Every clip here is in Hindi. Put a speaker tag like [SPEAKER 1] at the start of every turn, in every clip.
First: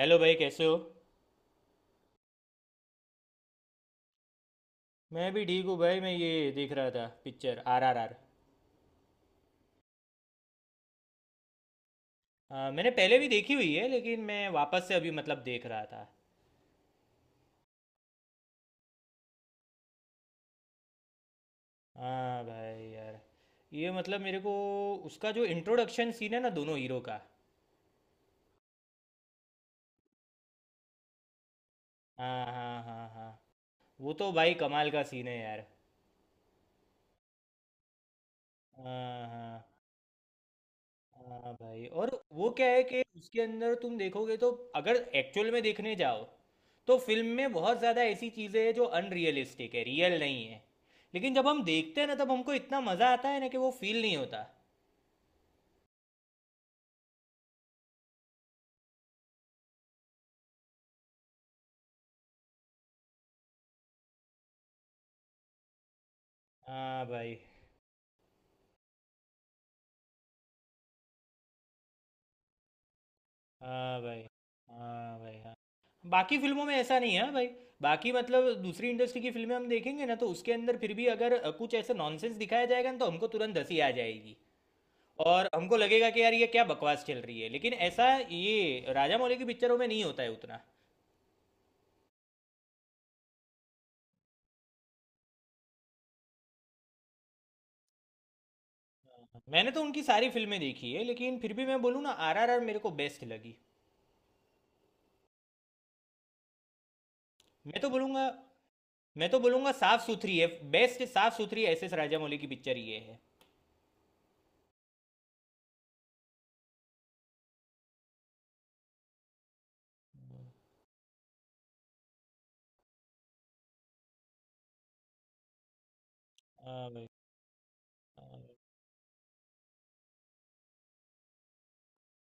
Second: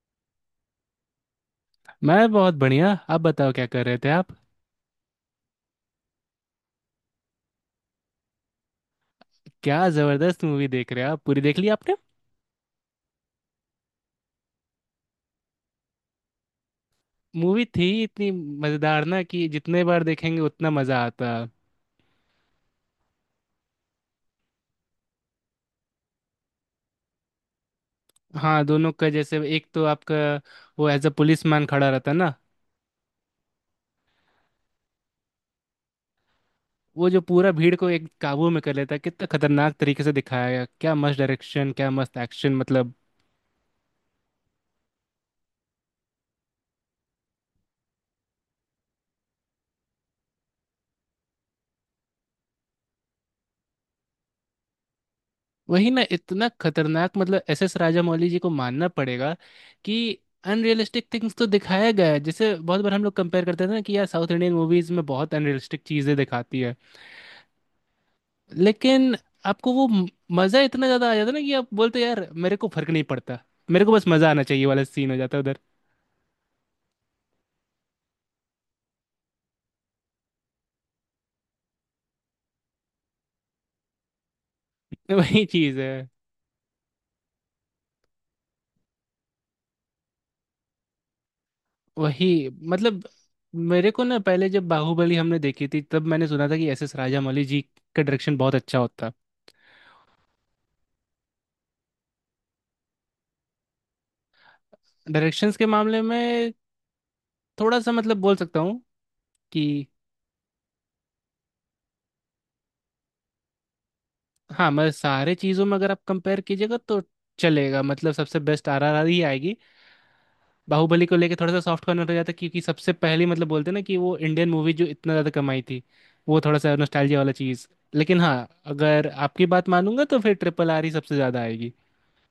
[SPEAKER 1] हेलो भाई, कैसे हो?
[SPEAKER 2] मैं बहुत बढ़िया। आप बताओ क्या कर रहे थे आप?
[SPEAKER 1] मैं भी ठीक हूँ भाई। मैं ये देख रहा था, पिक्चर RRR।
[SPEAKER 2] क्या जबरदस्त मूवी देख रहे हो आप। पूरी देख ली आपने?
[SPEAKER 1] मैंने पहले भी देखी हुई है, लेकिन मैं वापस से अभी मतलब देख रहा था।
[SPEAKER 2] मूवी थी इतनी मजेदार ना कि जितने बार देखेंगे उतना मजा आता।
[SPEAKER 1] हाँ भाई यार। ये मतलब मेरे को, उसका जो इंट्रोडक्शन सीन है ना दोनों हीरो का।
[SPEAKER 2] हाँ, दोनों का जैसे एक तो आपका वो एज अ पुलिस मैन खड़ा रहता ना।
[SPEAKER 1] हाँ हाँ हाँ हाँ। वो तो भाई कमाल का सीन है यार।
[SPEAKER 2] वो जो पूरा भीड़ को एक काबू में कर लेता है,
[SPEAKER 1] हाँ
[SPEAKER 2] कितना
[SPEAKER 1] हाँ।
[SPEAKER 2] खतरनाक तरीके से दिखाया गया, क्या मस्त
[SPEAKER 1] हाँ
[SPEAKER 2] डायरेक्शन,
[SPEAKER 1] भाई,
[SPEAKER 2] क्या
[SPEAKER 1] और
[SPEAKER 2] मस्त
[SPEAKER 1] वो
[SPEAKER 2] एक्शन,
[SPEAKER 1] क्या है
[SPEAKER 2] मतलब।
[SPEAKER 1] कि उसके अंदर तुम देखोगे तो, अगर एक्चुअल में देखने जाओ तो फिल्म में बहुत ज़्यादा ऐसी चीज़ें हैं जो अनरियलिस्टिक है, रियल नहीं है। लेकिन जब हम देखते हैं ना तब हमको इतना मज़ा आता है ना कि वो फील नहीं होता।
[SPEAKER 2] वही ना, इतना खतरनाक, मतलब SS राजामौली जी को मानना पड़ेगा कि अनरियलिस्टिक थिंग्स तो दिखाया गया है। जैसे बहुत बार हम लोग कंपेयर करते थे ना कि यार साउथ इंडियन मूवीज में बहुत अनरियलिस्टिक चीजें दिखाती है।
[SPEAKER 1] हाँ भाई।
[SPEAKER 2] लेकिन आपको वो मजा इतना ज्यादा आ जाता ना कि आप बोलते यार मेरे को फर्क नहीं पड़ता। मेरे को
[SPEAKER 1] हाँ
[SPEAKER 2] बस
[SPEAKER 1] भाई।
[SPEAKER 2] मजा आना चाहिए वाला सीन हो
[SPEAKER 1] हाँ भाई।
[SPEAKER 2] जाता है
[SPEAKER 1] हाँ,
[SPEAKER 2] उधर।
[SPEAKER 1] बाकी फिल्मों में ऐसा नहीं है। हाँ भाई, बाकी मतलब दूसरी इंडस्ट्री की फिल्में हम देखेंगे ना तो उसके अंदर फिर भी अगर कुछ ऐसे नॉनसेंस दिखाया जाएगा ना तो हमको तुरंत हंसी आ जाएगी।
[SPEAKER 2] वही
[SPEAKER 1] और हमको
[SPEAKER 2] चीज है।
[SPEAKER 1] लगेगा कि यार ये क्या बकवास चल रही है, लेकिन ऐसा ये राजा मौली की पिक्चरों में नहीं होता है उतना।
[SPEAKER 2] वही मतलब मेरे को ना पहले जब बाहुबली हमने देखी थी तब मैंने सुना था कि SS राजामौली जी का डायरेक्शन बहुत अच्छा होता है।
[SPEAKER 1] मैंने तो उनकी सारी फिल्में देखी है, लेकिन फिर भी मैं बोलूँ ना, आरआरआर मेरे को बेस्ट लगी।
[SPEAKER 2] डायरेक्शंस के मामले में
[SPEAKER 1] मैं
[SPEAKER 2] थोड़ा
[SPEAKER 1] तो
[SPEAKER 2] सा मतलब
[SPEAKER 1] बोलूँगा,
[SPEAKER 2] बोल सकता हूँ
[SPEAKER 1] मैं तो बोलूँगा
[SPEAKER 2] कि
[SPEAKER 1] साफ सुथरी है। बेस्ट साफ सुथरी एस एस राजा मौली की पिक्चर ये है।
[SPEAKER 2] हाँ, मतलब सारे चीज़ों में अगर आप कंपेयर कीजिएगा तो चलेगा, मतलब सबसे बेस्ट RRR ही आएगी। बाहुबली को लेके थोड़ा सा सॉफ्ट कॉर्नर हो जाता है क्योंकि सबसे पहली, मतलब बोलते हैं ना कि वो इंडियन मूवी जो इतना ज़्यादा कमाई थी। वो थोड़ा सा
[SPEAKER 1] हाँ भाई।
[SPEAKER 2] नॉस्टैल्जिया वाला चीज़, लेकिन
[SPEAKER 1] हाँ
[SPEAKER 2] हाँ,
[SPEAKER 1] भाई।
[SPEAKER 2] अगर आपकी बात मानूंगा तो फिर RRR ही सबसे ज़्यादा आएगी।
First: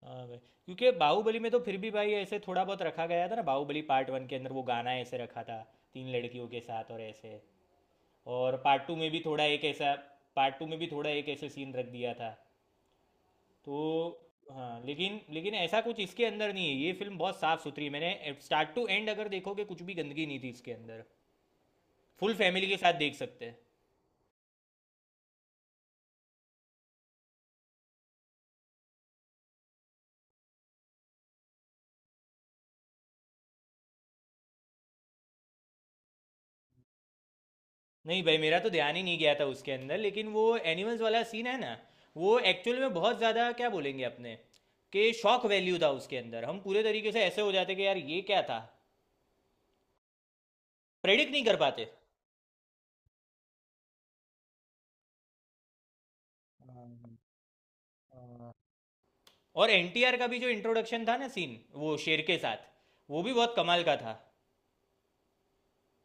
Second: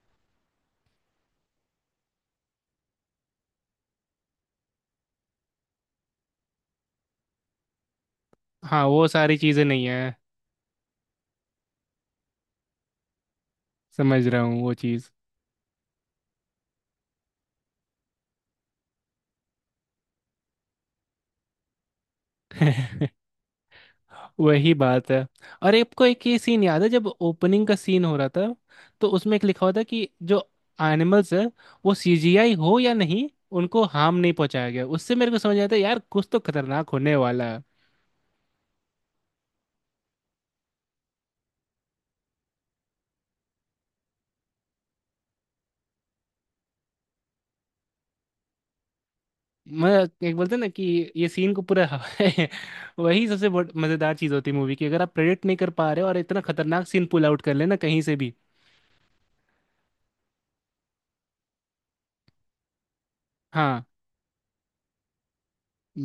[SPEAKER 1] हाँ भाई, क्योंकि बाहुबली में तो फिर भी भाई ऐसे थोड़ा बहुत रखा गया था ना। बाहुबली पार्ट 1 के अंदर वो गाना ऐसे रखा था तीन लड़कियों के साथ, और ऐसे। और
[SPEAKER 2] हाँ,
[SPEAKER 1] पार्ट 2
[SPEAKER 2] वो
[SPEAKER 1] में भी
[SPEAKER 2] सारी
[SPEAKER 1] थोड़ा
[SPEAKER 2] चीज़ें
[SPEAKER 1] एक
[SPEAKER 2] नहीं
[SPEAKER 1] ऐसा,
[SPEAKER 2] है।
[SPEAKER 1] पार्ट 2 में भी थोड़ा एक ऐसे सीन रख दिया था।
[SPEAKER 2] समझ
[SPEAKER 1] तो
[SPEAKER 2] रहा हूँ वो
[SPEAKER 1] हाँ,
[SPEAKER 2] चीज़।
[SPEAKER 1] लेकिन लेकिन ऐसा कुछ इसके अंदर नहीं है। ये फिल्म बहुत साफ सुथरी है। मैंने स्टार्ट टू एंड अगर देखोगे कुछ भी गंदगी नहीं थी इसके अंदर। फुल फैमिली के साथ देख सकते हैं।
[SPEAKER 2] वही बात है। और आपको एक ये सीन याद है जब ओपनिंग का सीन हो रहा था तो उसमें एक लिखा हुआ था कि जो एनिमल्स है वो CGI हो या नहीं, उनको हार्म नहीं पहुंचाया गया। उससे मेरे को समझ आया था यार कुछ तो खतरनाक होने वाला है।
[SPEAKER 1] नहीं भाई, मेरा तो ध्यान ही नहीं गया था उसके अंदर, लेकिन वो एनिमल्स वाला सीन है ना, वो एक्चुअल में बहुत ज़्यादा क्या बोलेंगे अपने, कि शॉक वैल्यू था उसके अंदर। हम पूरे तरीके से ऐसे हो जाते कि यार ये क्या था,
[SPEAKER 2] मैं एक बोलते हैं ना कि ये
[SPEAKER 1] प्रेडिक्ट नहीं
[SPEAKER 2] सीन
[SPEAKER 1] कर
[SPEAKER 2] को पूरा।
[SPEAKER 1] पाते।
[SPEAKER 2] वही सबसे मज़ेदार चीज़ होती है मूवी की, अगर आप प्रेडिक्ट नहीं कर पा रहे हो और इतना खतरनाक सीन
[SPEAKER 1] हाँ,
[SPEAKER 2] पुल आउट कर लेना कहीं से भी।
[SPEAKER 1] हाँ। और एनटीआर का भी जो इंट्रोडक्शन था ना सीन, वो शेर के साथ, वो भी बहुत कमाल
[SPEAKER 2] हाँ।
[SPEAKER 1] का था।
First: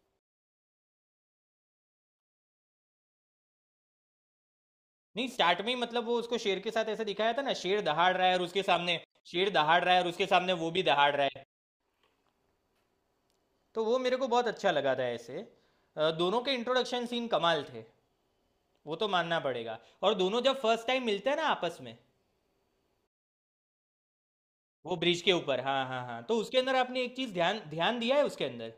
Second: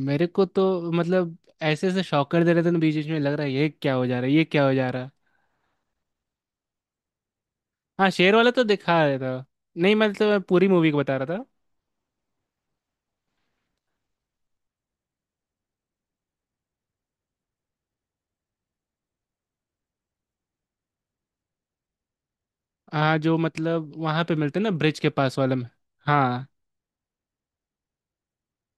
[SPEAKER 2] मेरे को तो मतलब ऐसे ऐसे शॉकर दे रहे थे ना, बीच बीच में लग रहा है ये क्या हो जा रहा है, ये क्या हो जा रहा है।
[SPEAKER 1] नहीं स्टार्ट में ही मतलब वो उसको शेर के साथ ऐसा दिखाया था ना, शेर
[SPEAKER 2] हाँ,
[SPEAKER 1] दहाड़ रहा है
[SPEAKER 2] शेर
[SPEAKER 1] और
[SPEAKER 2] वाला
[SPEAKER 1] उसके
[SPEAKER 2] तो
[SPEAKER 1] सामने,
[SPEAKER 2] दिखा रहा था।
[SPEAKER 1] शेर दहाड़ रहा
[SPEAKER 2] नहीं,
[SPEAKER 1] है और उसके
[SPEAKER 2] मतलब मैं तो
[SPEAKER 1] सामने
[SPEAKER 2] पूरी
[SPEAKER 1] वो भी
[SPEAKER 2] मूवी को
[SPEAKER 1] दहाड़
[SPEAKER 2] बता
[SPEAKER 1] रहा
[SPEAKER 2] रहा
[SPEAKER 1] है।
[SPEAKER 2] था।
[SPEAKER 1] तो वो मेरे को बहुत अच्छा लगा था ऐसे। दोनों के इंट्रोडक्शन सीन कमाल थे, वो तो मानना पड़ेगा। और दोनों जब फर्स्ट टाइम मिलते हैं ना आपस में,
[SPEAKER 2] हाँ, जो मतलब वहां पे मिलते हैं ना,
[SPEAKER 1] वो
[SPEAKER 2] ब्रिज के
[SPEAKER 1] ब्रिज के
[SPEAKER 2] पास वाले
[SPEAKER 1] ऊपर,
[SPEAKER 2] में।
[SPEAKER 1] हाँ हाँ हाँ, तो
[SPEAKER 2] हाँ।
[SPEAKER 1] उसके अंदर आपने एक चीज़ ध्यान ध्यान दिया है उसके अंदर?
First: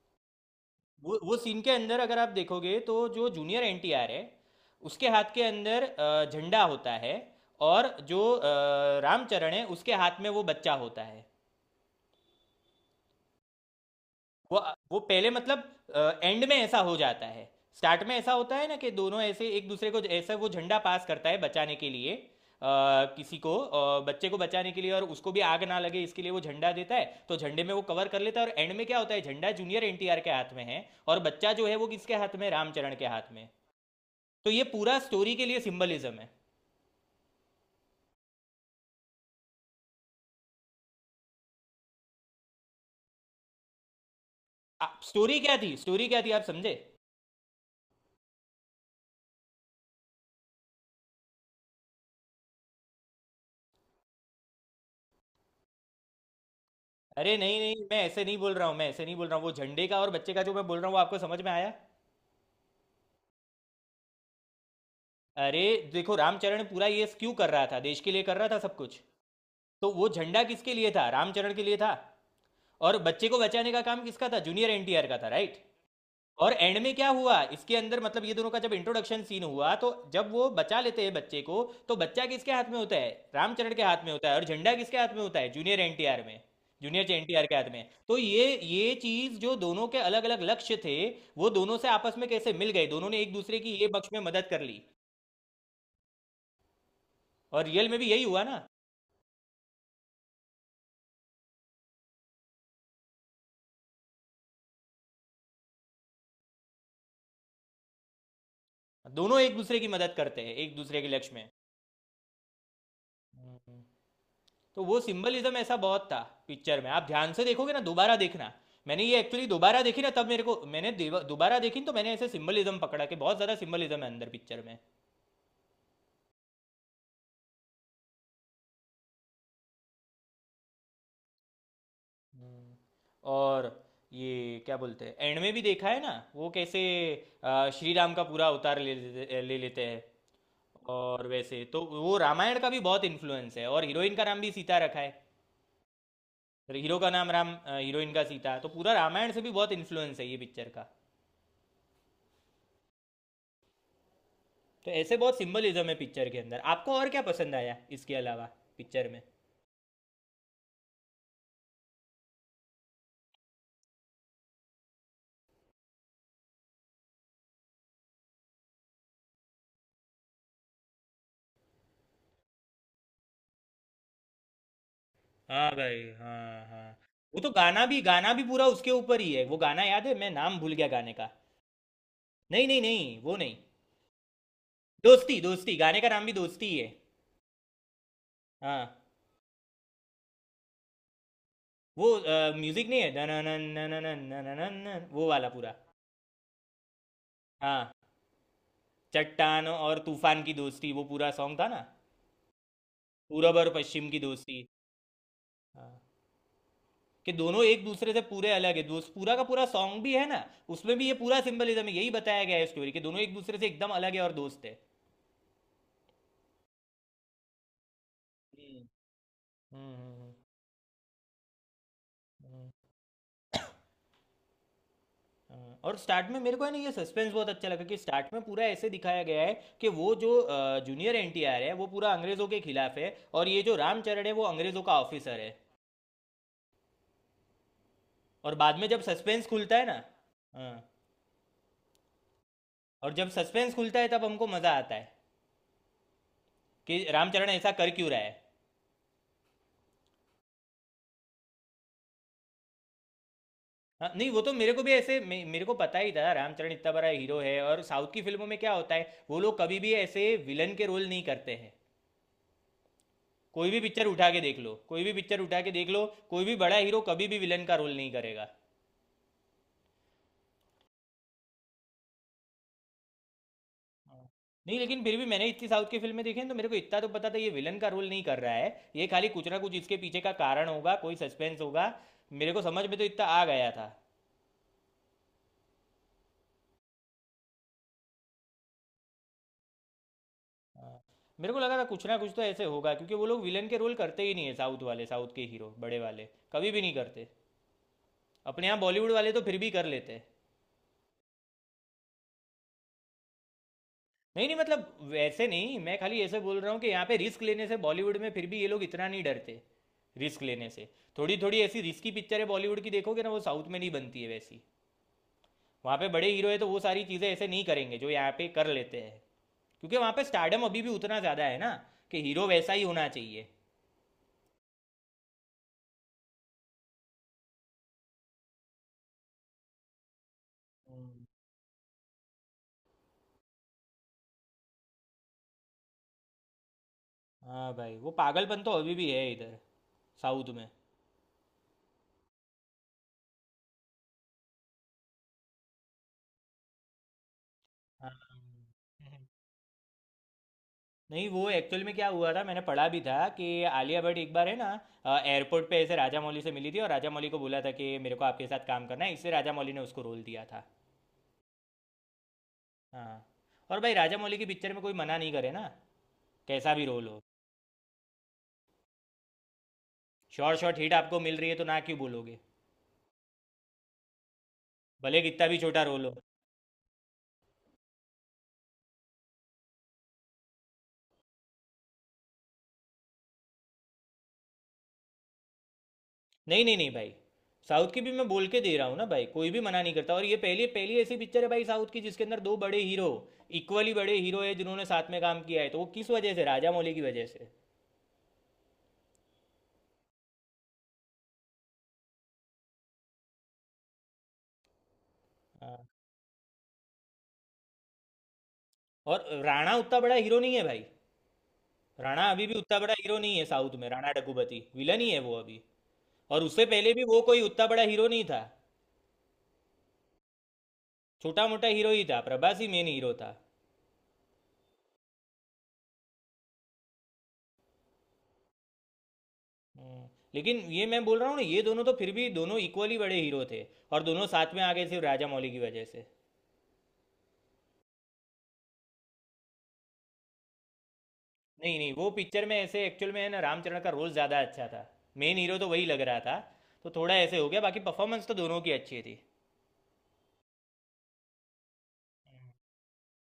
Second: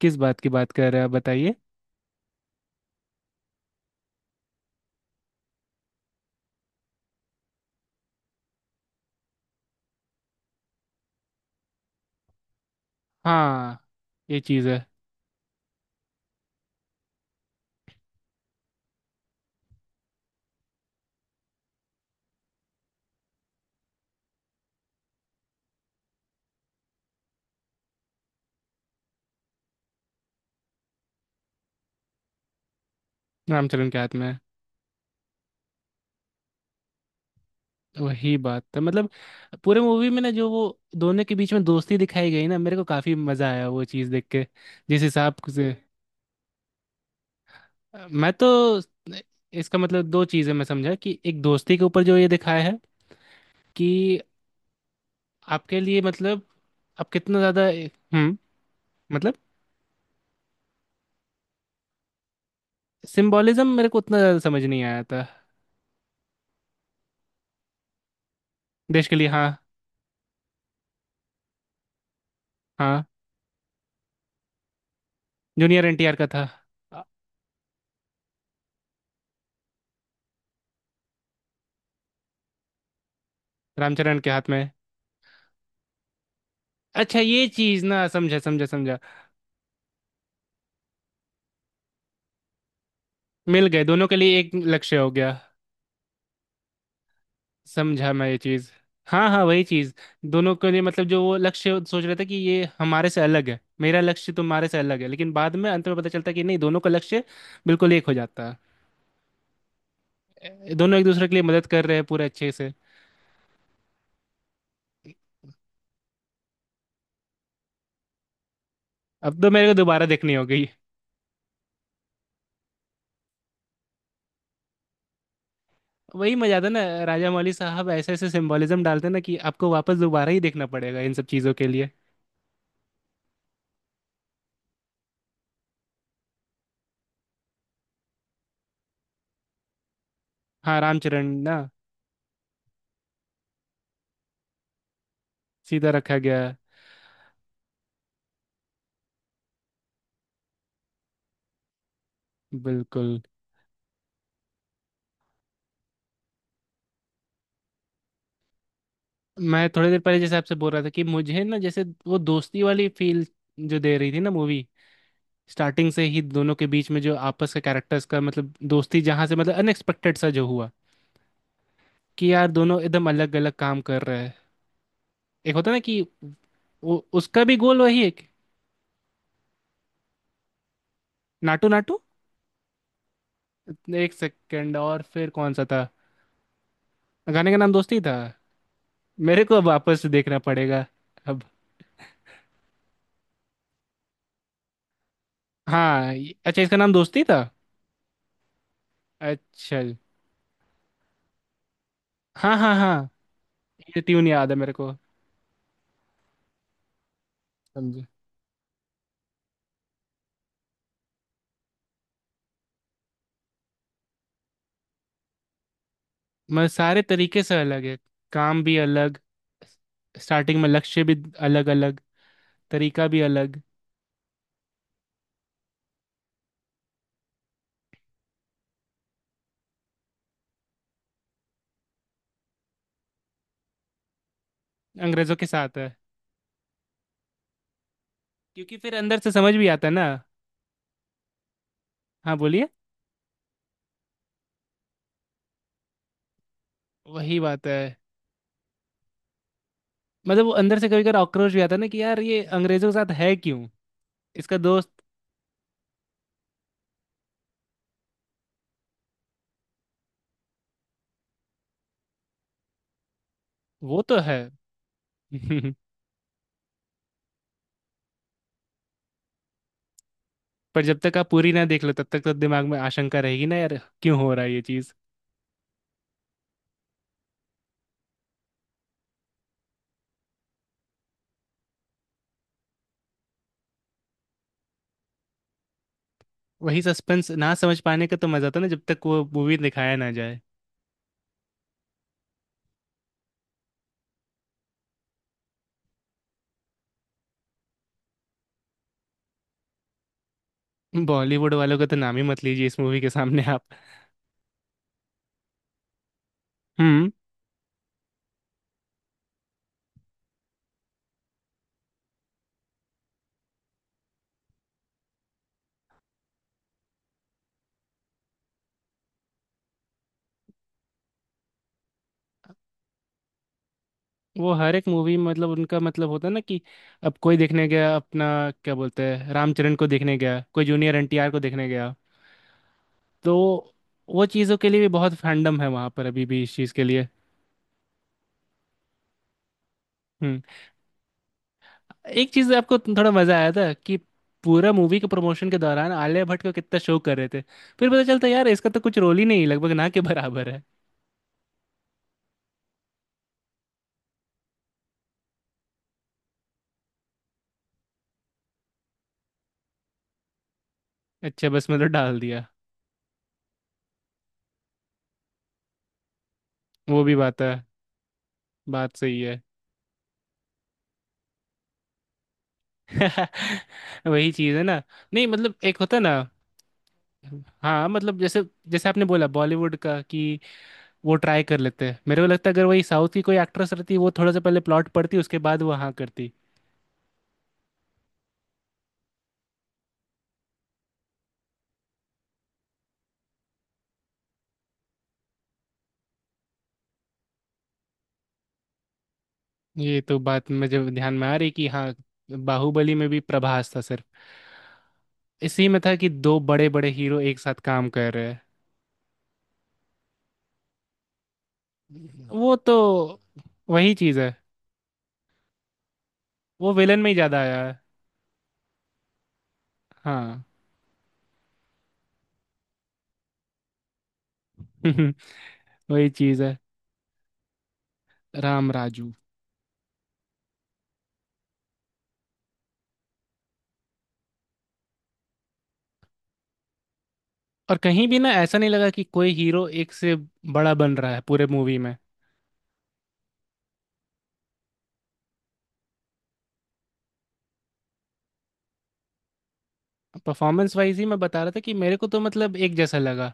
[SPEAKER 2] किस बात की बात कर रहे हैं आप
[SPEAKER 1] वो
[SPEAKER 2] बताइए।
[SPEAKER 1] सीन के अंदर अगर आप देखोगे तो जो जूनियर एनटीआर है, उसके हाथ के अंदर झंडा होता है। और जो रामचरण है, उसके हाथ में वो बच्चा होता है।
[SPEAKER 2] हाँ, ये
[SPEAKER 1] वो
[SPEAKER 2] चीज़ है।
[SPEAKER 1] वो पहले मतलब, एंड में ऐसा हो जाता है। स्टार्ट में ऐसा होता है ना कि दोनों ऐसे एक दूसरे को ऐसे वो झंडा पास करता है बचाने के लिए, किसी को, बच्चे को बचाने के लिए। और उसको भी आग ना लगे इसके लिए वो झंडा देता है, तो झंडे में वो कवर कर लेता है। और एंड में क्या होता है? झंडा जूनियर एनटीआर के हाथ में है, और बच्चा जो है वो किसके हाथ में? रामचरण के हाथ में।
[SPEAKER 2] रामचरण के हाथ में है।
[SPEAKER 1] तो ये पूरा स्टोरी के लिए सिंबलिज्म है।
[SPEAKER 2] वही बात था, मतलब पूरे मूवी में ना जो वो दोनों के बीच में दोस्ती दिखाई गई ना, मेरे को काफी मजा आया वो चीज़ देख के। जिस हिसाब
[SPEAKER 1] स्टोरी क्या थी,
[SPEAKER 2] से
[SPEAKER 1] स्टोरी क्या थी आप समझे?
[SPEAKER 2] मैं तो इसका मतलब दो चीज़ें मैं समझा कि एक दोस्ती के ऊपर जो ये दिखाया है कि आपके लिए मतलब आप
[SPEAKER 1] अरे
[SPEAKER 2] कितना
[SPEAKER 1] नहीं
[SPEAKER 2] ज्यादा।
[SPEAKER 1] नहीं,
[SPEAKER 2] हम्म।
[SPEAKER 1] मैं ऐसे नहीं बोल रहा हूँ, मैं ऐसे नहीं बोल
[SPEAKER 2] मतलब
[SPEAKER 1] रहा हूँ। वो झंडे का और बच्चे का जो मैं बोल रहा हूँ, वो आपको समझ में आया?
[SPEAKER 2] सिंबॉलिज्म मेरे को उतना ज्यादा समझ नहीं आया था।
[SPEAKER 1] अरे देखो, रामचरण पूरा ये क्यों कर रहा था? देश के लिए कर रहा था सब कुछ।
[SPEAKER 2] देश के लिए, हाँ।
[SPEAKER 1] तो वो झंडा किसके लिए था? रामचरण के लिए था। और
[SPEAKER 2] हाँ,
[SPEAKER 1] बच्चे को बचाने का काम किसका था? जूनियर एनटीआर का था, राइट?
[SPEAKER 2] जूनियर NTR का था।
[SPEAKER 1] और एंड में
[SPEAKER 2] अ,
[SPEAKER 1] क्या हुआ इसके अंदर? मतलब ये दोनों का जब इंट्रोडक्शन सीन हुआ तो जब वो बचा लेते हैं बच्चे को, तो बच्चा किसके हाथ में होता है? रामचरण के हाथ में
[SPEAKER 2] रामचरण
[SPEAKER 1] होता
[SPEAKER 2] के
[SPEAKER 1] है। और
[SPEAKER 2] हाथ में।
[SPEAKER 1] झंडा किसके हाथ में होता है? जूनियर एनटीआर में, जूनियर
[SPEAKER 2] अच्छा,
[SPEAKER 1] एनटीआर
[SPEAKER 2] ये
[SPEAKER 1] के हाथ में।
[SPEAKER 2] चीज ना,
[SPEAKER 1] तो
[SPEAKER 2] समझा समझा
[SPEAKER 1] ये
[SPEAKER 2] समझा।
[SPEAKER 1] चीज जो दोनों के अलग अलग लक्ष्य थे, वो दोनों से आपस में कैसे मिल गए, दोनों ने एक दूसरे
[SPEAKER 2] मिल
[SPEAKER 1] की
[SPEAKER 2] गए,
[SPEAKER 1] ये
[SPEAKER 2] दोनों
[SPEAKER 1] पक्ष
[SPEAKER 2] के
[SPEAKER 1] में
[SPEAKER 2] लिए
[SPEAKER 1] मदद
[SPEAKER 2] एक
[SPEAKER 1] कर ली।
[SPEAKER 2] लक्ष्य हो गया।
[SPEAKER 1] और रियल में भी
[SPEAKER 2] समझा
[SPEAKER 1] यही
[SPEAKER 2] मैं ये
[SPEAKER 1] हुआ ना,
[SPEAKER 2] चीज। हाँ हाँ, वही चीज। दोनों के लिए मतलब जो वो लक्ष्य सोच रहे थे कि ये हमारे से अलग है, मेरा लक्ष्य तुम्हारे से अलग है, लेकिन बाद में अंत में पता चलता कि नहीं, दोनों का लक्ष्य बिल्कुल एक हो जाता
[SPEAKER 1] दोनों एक दूसरे की मदद करते हैं
[SPEAKER 2] है।
[SPEAKER 1] एक
[SPEAKER 2] दोनों
[SPEAKER 1] दूसरे
[SPEAKER 2] एक
[SPEAKER 1] के
[SPEAKER 2] दूसरे
[SPEAKER 1] लक्ष्य
[SPEAKER 2] के लिए
[SPEAKER 1] में।
[SPEAKER 2] मदद कर रहे हैं पूरे अच्छे से।
[SPEAKER 1] हम्म। तो वो सिंबलिज्म ऐसा बहुत था पिक्चर में, आप ध्यान से देखोगे ना दोबारा देखना। मैंने ये
[SPEAKER 2] अब
[SPEAKER 1] एक्चुअली
[SPEAKER 2] तो मेरे को
[SPEAKER 1] दोबारा देखी
[SPEAKER 2] दोबारा
[SPEAKER 1] ना, तब
[SPEAKER 2] देखनी
[SPEAKER 1] मेरे को,
[SPEAKER 2] होगी।
[SPEAKER 1] मैंने दोबारा देखी तो मैंने ऐसे सिंबलिज्म पकड़ा कि बहुत ज़्यादा सिंबलिज्म है अंदर पिक्चर में।
[SPEAKER 2] वही मजा था ना, राजा मौली साहब ऐसे ऐसे सिंबोलिज्म डालते ना कि आपको वापस दोबारा ही देखना पड़ेगा इन सब चीज़ों के लिए।
[SPEAKER 1] हम्म। और ये क्या बोलते हैं, एंड में भी देखा है ना वो कैसे श्री राम का पूरा अवतार ले लेते हैं।
[SPEAKER 2] हाँ, रामचरण
[SPEAKER 1] और
[SPEAKER 2] ना।
[SPEAKER 1] वैसे तो वो रामायण का भी बहुत इन्फ्लुएंस है, और हीरोइन का नाम भी सीता रखा है।
[SPEAKER 2] सीधा रखा गया है।
[SPEAKER 1] तो हीरो का नाम राम, हीरोइन का सीता, तो पूरा रामायण से भी बहुत इन्फ्लुएंस है ये पिक्चर का।
[SPEAKER 2] बिल्कुल।
[SPEAKER 1] तो ऐसे बहुत सिंबलिज्म है पिक्चर के अंदर। आपको और क्या पसंद आया इसके अलावा पिक्चर में?
[SPEAKER 2] मैं थोड़ी देर पहले जैसे आपसे बोल रहा था कि मुझे ना जैसे वो दोस्ती वाली फील जो दे रही थी ना मूवी, स्टार्टिंग से ही दोनों के बीच में जो आपस के कैरेक्टर्स का मतलब दोस्ती, जहाँ से मतलब अनएक्सपेक्टेड सा जो हुआ कि यार दोनों एकदम अलग अलग काम कर रहे हैं। एक
[SPEAKER 1] हाँ
[SPEAKER 2] होता ना कि
[SPEAKER 1] भाई, हाँ हाँ,
[SPEAKER 2] वो
[SPEAKER 1] वो
[SPEAKER 2] उसका
[SPEAKER 1] तो
[SPEAKER 2] भी गोल
[SPEAKER 1] गाना भी
[SPEAKER 2] वही है
[SPEAKER 1] गाना भी पूरा उसके ऊपर ही है। वो गाना याद है, मैं नाम भूल गया गाने का।
[SPEAKER 2] नाटू नाटू।
[SPEAKER 1] नहीं नहीं नहीं वो नहीं,
[SPEAKER 2] एक सेकंड, और फिर
[SPEAKER 1] दोस्ती,
[SPEAKER 2] कौन सा
[SPEAKER 1] दोस्ती
[SPEAKER 2] था।
[SPEAKER 1] गाने का नाम भी दोस्ती ही है।
[SPEAKER 2] गाने का नाम दोस्ती था।
[SPEAKER 1] हाँ।
[SPEAKER 2] मेरे को अब वापस देखना पड़ेगा अब।
[SPEAKER 1] वो म्यूजिक नहीं है, दननन, नननन, नननन, वो वाला पूरा।
[SPEAKER 2] हाँ अच्छा, इसका नाम दोस्ती था।
[SPEAKER 1] हाँ, चट्टान
[SPEAKER 2] अच्छा,
[SPEAKER 1] और तूफान की दोस्ती, वो पूरा सॉन्ग था ना,
[SPEAKER 2] हाँ हाँ हाँ,
[SPEAKER 1] पूरब और
[SPEAKER 2] ये
[SPEAKER 1] पश्चिम की
[SPEAKER 2] ट्यून याद है
[SPEAKER 1] दोस्ती।
[SPEAKER 2] मेरे को।
[SPEAKER 1] हाँ, कि दोनों एक
[SPEAKER 2] समझे।
[SPEAKER 1] दूसरे से पूरे अलग है, दोस्त, पूरा का पूरा सॉन्ग भी है ना। उसमें भी ये पूरा सिंबलिज्म है, यही बताया गया है स्टोरी कि दोनों एक दूसरे से एकदम अलग है और दोस्त है।
[SPEAKER 2] मैं सारे तरीके से अलग है, काम भी
[SPEAKER 1] हम्म।
[SPEAKER 2] अलग,
[SPEAKER 1] हम्म।
[SPEAKER 2] स्टार्टिंग में लक्ष्य भी अलग अलग,
[SPEAKER 1] हम्म। हम्म।
[SPEAKER 2] तरीका भी अलग।
[SPEAKER 1] हाँ, और स्टार्ट में मेरे को है ना ये सस्पेंस बहुत अच्छा लगा, कि स्टार्ट में पूरा ऐसे दिखाया गया है कि वो जो जूनियर एनटीआर है वो पूरा अंग्रेज़ों के खिलाफ है, और ये जो रामचरण है वो अंग्रेज़ों का
[SPEAKER 2] अंग्रेजों
[SPEAKER 1] ऑफिसर
[SPEAKER 2] के
[SPEAKER 1] है।
[SPEAKER 2] साथ है।
[SPEAKER 1] और बाद
[SPEAKER 2] क्योंकि
[SPEAKER 1] में
[SPEAKER 2] फिर
[SPEAKER 1] जब
[SPEAKER 2] अंदर से
[SPEAKER 1] सस्पेंस
[SPEAKER 2] समझ भी
[SPEAKER 1] खुलता है
[SPEAKER 2] आता है
[SPEAKER 1] ना,
[SPEAKER 2] ना।
[SPEAKER 1] हाँ,
[SPEAKER 2] हाँ बोलिए।
[SPEAKER 1] और जब सस्पेंस खुलता है तब हमको मज़ा आता है कि
[SPEAKER 2] वही
[SPEAKER 1] रामचरण
[SPEAKER 2] बात
[SPEAKER 1] ऐसा
[SPEAKER 2] है,
[SPEAKER 1] कर क्यों रहा है।
[SPEAKER 2] मतलब वो अंदर से कभी कभी आक्रोश भी आता है ना कि यार ये अंग्रेजों के साथ है क्यों।
[SPEAKER 1] हाँ, नहीं वो तो
[SPEAKER 2] इसका
[SPEAKER 1] मेरे को
[SPEAKER 2] दोस्त।
[SPEAKER 1] भी ऐसे मेरे को पता ही था, रामचरण इतना बड़ा हीरो है, और साउथ की फिल्मों में क्या होता है वो लोग कभी भी ऐसे विलन के रोल नहीं करते हैं। कोई भी
[SPEAKER 2] वो
[SPEAKER 1] पिक्चर
[SPEAKER 2] तो
[SPEAKER 1] उठा
[SPEAKER 2] है।
[SPEAKER 1] के देख लो, कोई भी पिक्चर उठा के देख लो, कोई भी बड़ा हीरो कभी भी विलन का रोल नहीं करेगा।
[SPEAKER 2] पर जब तक आप पूरी ना देख लो तब तक तो दिमाग में आशंका रहेगी ना यार क्यों
[SPEAKER 1] हाँ।
[SPEAKER 2] हो रहा है ये
[SPEAKER 1] नहीं
[SPEAKER 2] चीज़।
[SPEAKER 1] लेकिन फिर भी मैंने इतनी साउथ की फिल्में देखी हैं तो मेरे को इतना तो पता था, ये विलन का रोल नहीं कर रहा है, ये खाली कुछ ना कुछ इसके पीछे का कारण होगा, कोई सस्पेंस होगा। मेरे को समझ में तो इतना आ गया था।
[SPEAKER 2] वही सस्पेंस ना समझ पाने का तो मज़ा था ना जब तक वो मूवी दिखाया ना जाए।
[SPEAKER 1] हाँ। मेरे को लगा था कुछ ना कुछ तो ऐसे होगा, क्योंकि वो लोग विलन के रोल करते ही नहीं है, साउथ वाले, साउथ के हीरो बड़े वाले, कभी भी नहीं करते। अपने यहाँ बॉलीवुड वाले तो फिर भी कर लेते हैं।
[SPEAKER 2] बॉलीवुड वालों का तो नाम ही मत लीजिए इस मूवी के सामने आप।
[SPEAKER 1] नहीं नहीं, मतलब वैसे नहीं, मैं खाली ऐसे बोल रहा हूँ कि यहाँ
[SPEAKER 2] हम्म।
[SPEAKER 1] पे रिस्क लेने से बॉलीवुड में फिर भी ये लोग इतना नहीं डरते, रिस्क लेने से। थोड़ी थोड़ी ऐसी रिस्की पिक्चरें बॉलीवुड की देखोगे ना, वो साउथ में नहीं बनती है वैसी। वहाँ पे बड़े हीरो है, तो वो सारी चीज़ें ऐसे नहीं करेंगे जो यहाँ पे कर लेते हैं, क्योंकि वहाँ पे स्टार्डम अभी भी उतना ज़्यादा है ना, कि हीरो वैसा ही होना चाहिए।
[SPEAKER 2] वो हर एक मूवी मतलब उनका मतलब होता है ना कि अब कोई देखने गया अपना, क्या बोलते हैं, रामचरण को देखने गया, कोई जूनियर
[SPEAKER 1] हम्म।
[SPEAKER 2] NTR को देखने गया, तो वो चीज़ों के लिए भी बहुत फैंडम है वहाँ पर अभी भी इस चीज़ के लिए।
[SPEAKER 1] हाँ भाई, वो पागलपन तो अभी भी है इधर
[SPEAKER 2] हम्म।
[SPEAKER 1] साउथ में।
[SPEAKER 2] एक चीज आपको थोड़ा मजा आया था कि पूरा मूवी के प्रमोशन के दौरान आलिया भट्ट को कितना शो कर रहे थे, फिर पता
[SPEAKER 1] हाँ।
[SPEAKER 2] चलता यार इसका तो कुछ रोल ही नहीं, लगभग ना के बराबर है।
[SPEAKER 1] नहीं वो एक्चुअल में क्या हुआ था, मैंने पढ़ा भी था कि आलिया भट्ट एक बार है ना, एयरपोर्ट पे ऐसे राजा मौली से मिली थी, और राजा मौली को बोला था कि मेरे को आपके साथ काम करना है, इससे राजा मौली ने उसको रोल दिया था।
[SPEAKER 2] अच्छा, बस मतलब डाल दिया।
[SPEAKER 1] हाँ, और भाई राजा मौली की पिक्चर में कोई मना नहीं करे ना, कैसा भी
[SPEAKER 2] वो
[SPEAKER 1] रोल
[SPEAKER 2] भी
[SPEAKER 1] हो।
[SPEAKER 2] बात है, बात सही है।
[SPEAKER 1] शॉर्ट शॉर्ट हिट आपको मिल रही है तो ना क्यों बोलोगे,
[SPEAKER 2] वही चीज है ना।
[SPEAKER 1] भले
[SPEAKER 2] नहीं,
[SPEAKER 1] कितना
[SPEAKER 2] मतलब
[SPEAKER 1] भी
[SPEAKER 2] एक
[SPEAKER 1] छोटा
[SPEAKER 2] होता
[SPEAKER 1] रोल हो।
[SPEAKER 2] ना, हाँ मतलब जैसे जैसे आपने बोला बॉलीवुड का कि वो ट्राई कर लेते हैं, मेरे को लगता है अगर वही साउथ की कोई एक्ट्रेस रहती वो थोड़ा सा पहले प्लॉट पढ़ती उसके बाद वो हाँ करती।
[SPEAKER 1] नहीं नहीं नहीं भाई, साउथ की भी मैं बोल के दे रहा हूँ ना भाई, कोई भी मना नहीं करता। और ये पहली पहली ऐसी पिक्चर है भाई साउथ की जिसके अंदर दो बड़े हीरो, इक्वली बड़े हीरो है जिन्होंने साथ में काम किया है। तो वो किस वजह से? राजा मौली की वजह से।
[SPEAKER 2] ये तो बात मुझे ध्यान में आ रही कि हाँ, बाहुबली में भी प्रभास था, इसी
[SPEAKER 1] हाँ।
[SPEAKER 2] में था कि दो बड़े बड़े हीरो एक साथ काम कर रहे हैं।
[SPEAKER 1] और राणा उतना बड़ा हीरो नहीं है भाई, राणा अभी भी
[SPEAKER 2] वो तो
[SPEAKER 1] उतना बड़ा हीरो नहीं है साउथ में।
[SPEAKER 2] वही
[SPEAKER 1] राणा
[SPEAKER 2] चीज है।
[SPEAKER 1] डग्गुबाती विलन ही है वो अभी, और उससे
[SPEAKER 2] वो
[SPEAKER 1] पहले
[SPEAKER 2] विलन
[SPEAKER 1] भी
[SPEAKER 2] में ही
[SPEAKER 1] वो
[SPEAKER 2] ज्यादा
[SPEAKER 1] कोई
[SPEAKER 2] आया
[SPEAKER 1] उतना
[SPEAKER 2] है।
[SPEAKER 1] बड़ा हीरो नहीं था।
[SPEAKER 2] हाँ।
[SPEAKER 1] छोटा मोटा हीरो ही था, प्रभास ही मेन हीरो था।
[SPEAKER 2] वही चीज है। राम राजू।
[SPEAKER 1] हम्म। लेकिन ये मैं बोल रहा हूँ ना, ये दोनों तो फिर भी दोनों इक्वली बड़े हीरो थे, और दोनों साथ में आ गए सिर्फ राजा मौली की वजह से।
[SPEAKER 2] और कहीं भी ना ऐसा नहीं लगा कि कोई हीरो एक से बड़ा बन रहा है पूरे
[SPEAKER 1] नहीं
[SPEAKER 2] मूवी
[SPEAKER 1] नहीं,
[SPEAKER 2] में।
[SPEAKER 1] वो पिक्चर में ऐसे एक्चुअल में है ना रामचरण का रोल ज़्यादा अच्छा था, मेन हीरो तो वही लग रहा था। तो थोड़ा ऐसे हो गया, बाकी परफॉर्मेंस तो दोनों की अच्छी थी।
[SPEAKER 2] परफॉर्मेंस वाइज ही मैं बता रहा था कि मेरे को तो मतलब एक जैसा लगा।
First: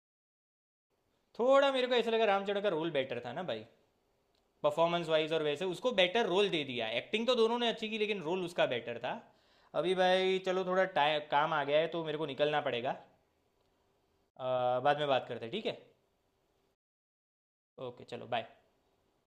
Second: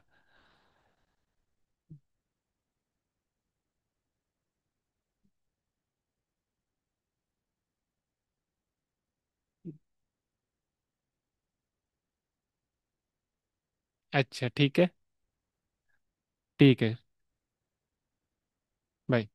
[SPEAKER 1] थोड़ा मेरे को ऐसा लगा रामचरण का रोल बेटर था ना भाई, परफॉर्मेंस वाइज, और वैसे उसको बेटर रोल दे दिया। एक्टिंग तो दोनों ने अच्छी की, लेकिन रोल उसका बेटर था। अभी भाई चलो थोड़ा टाइम काम आ गया है तो मेरे को निकलना पड़ेगा।
[SPEAKER 2] अच्छा ठीक है।
[SPEAKER 1] बाद में बात करते हैं, ठीक है?
[SPEAKER 2] ठीक है।
[SPEAKER 1] ओके चलो बाय।
[SPEAKER 2] बाय।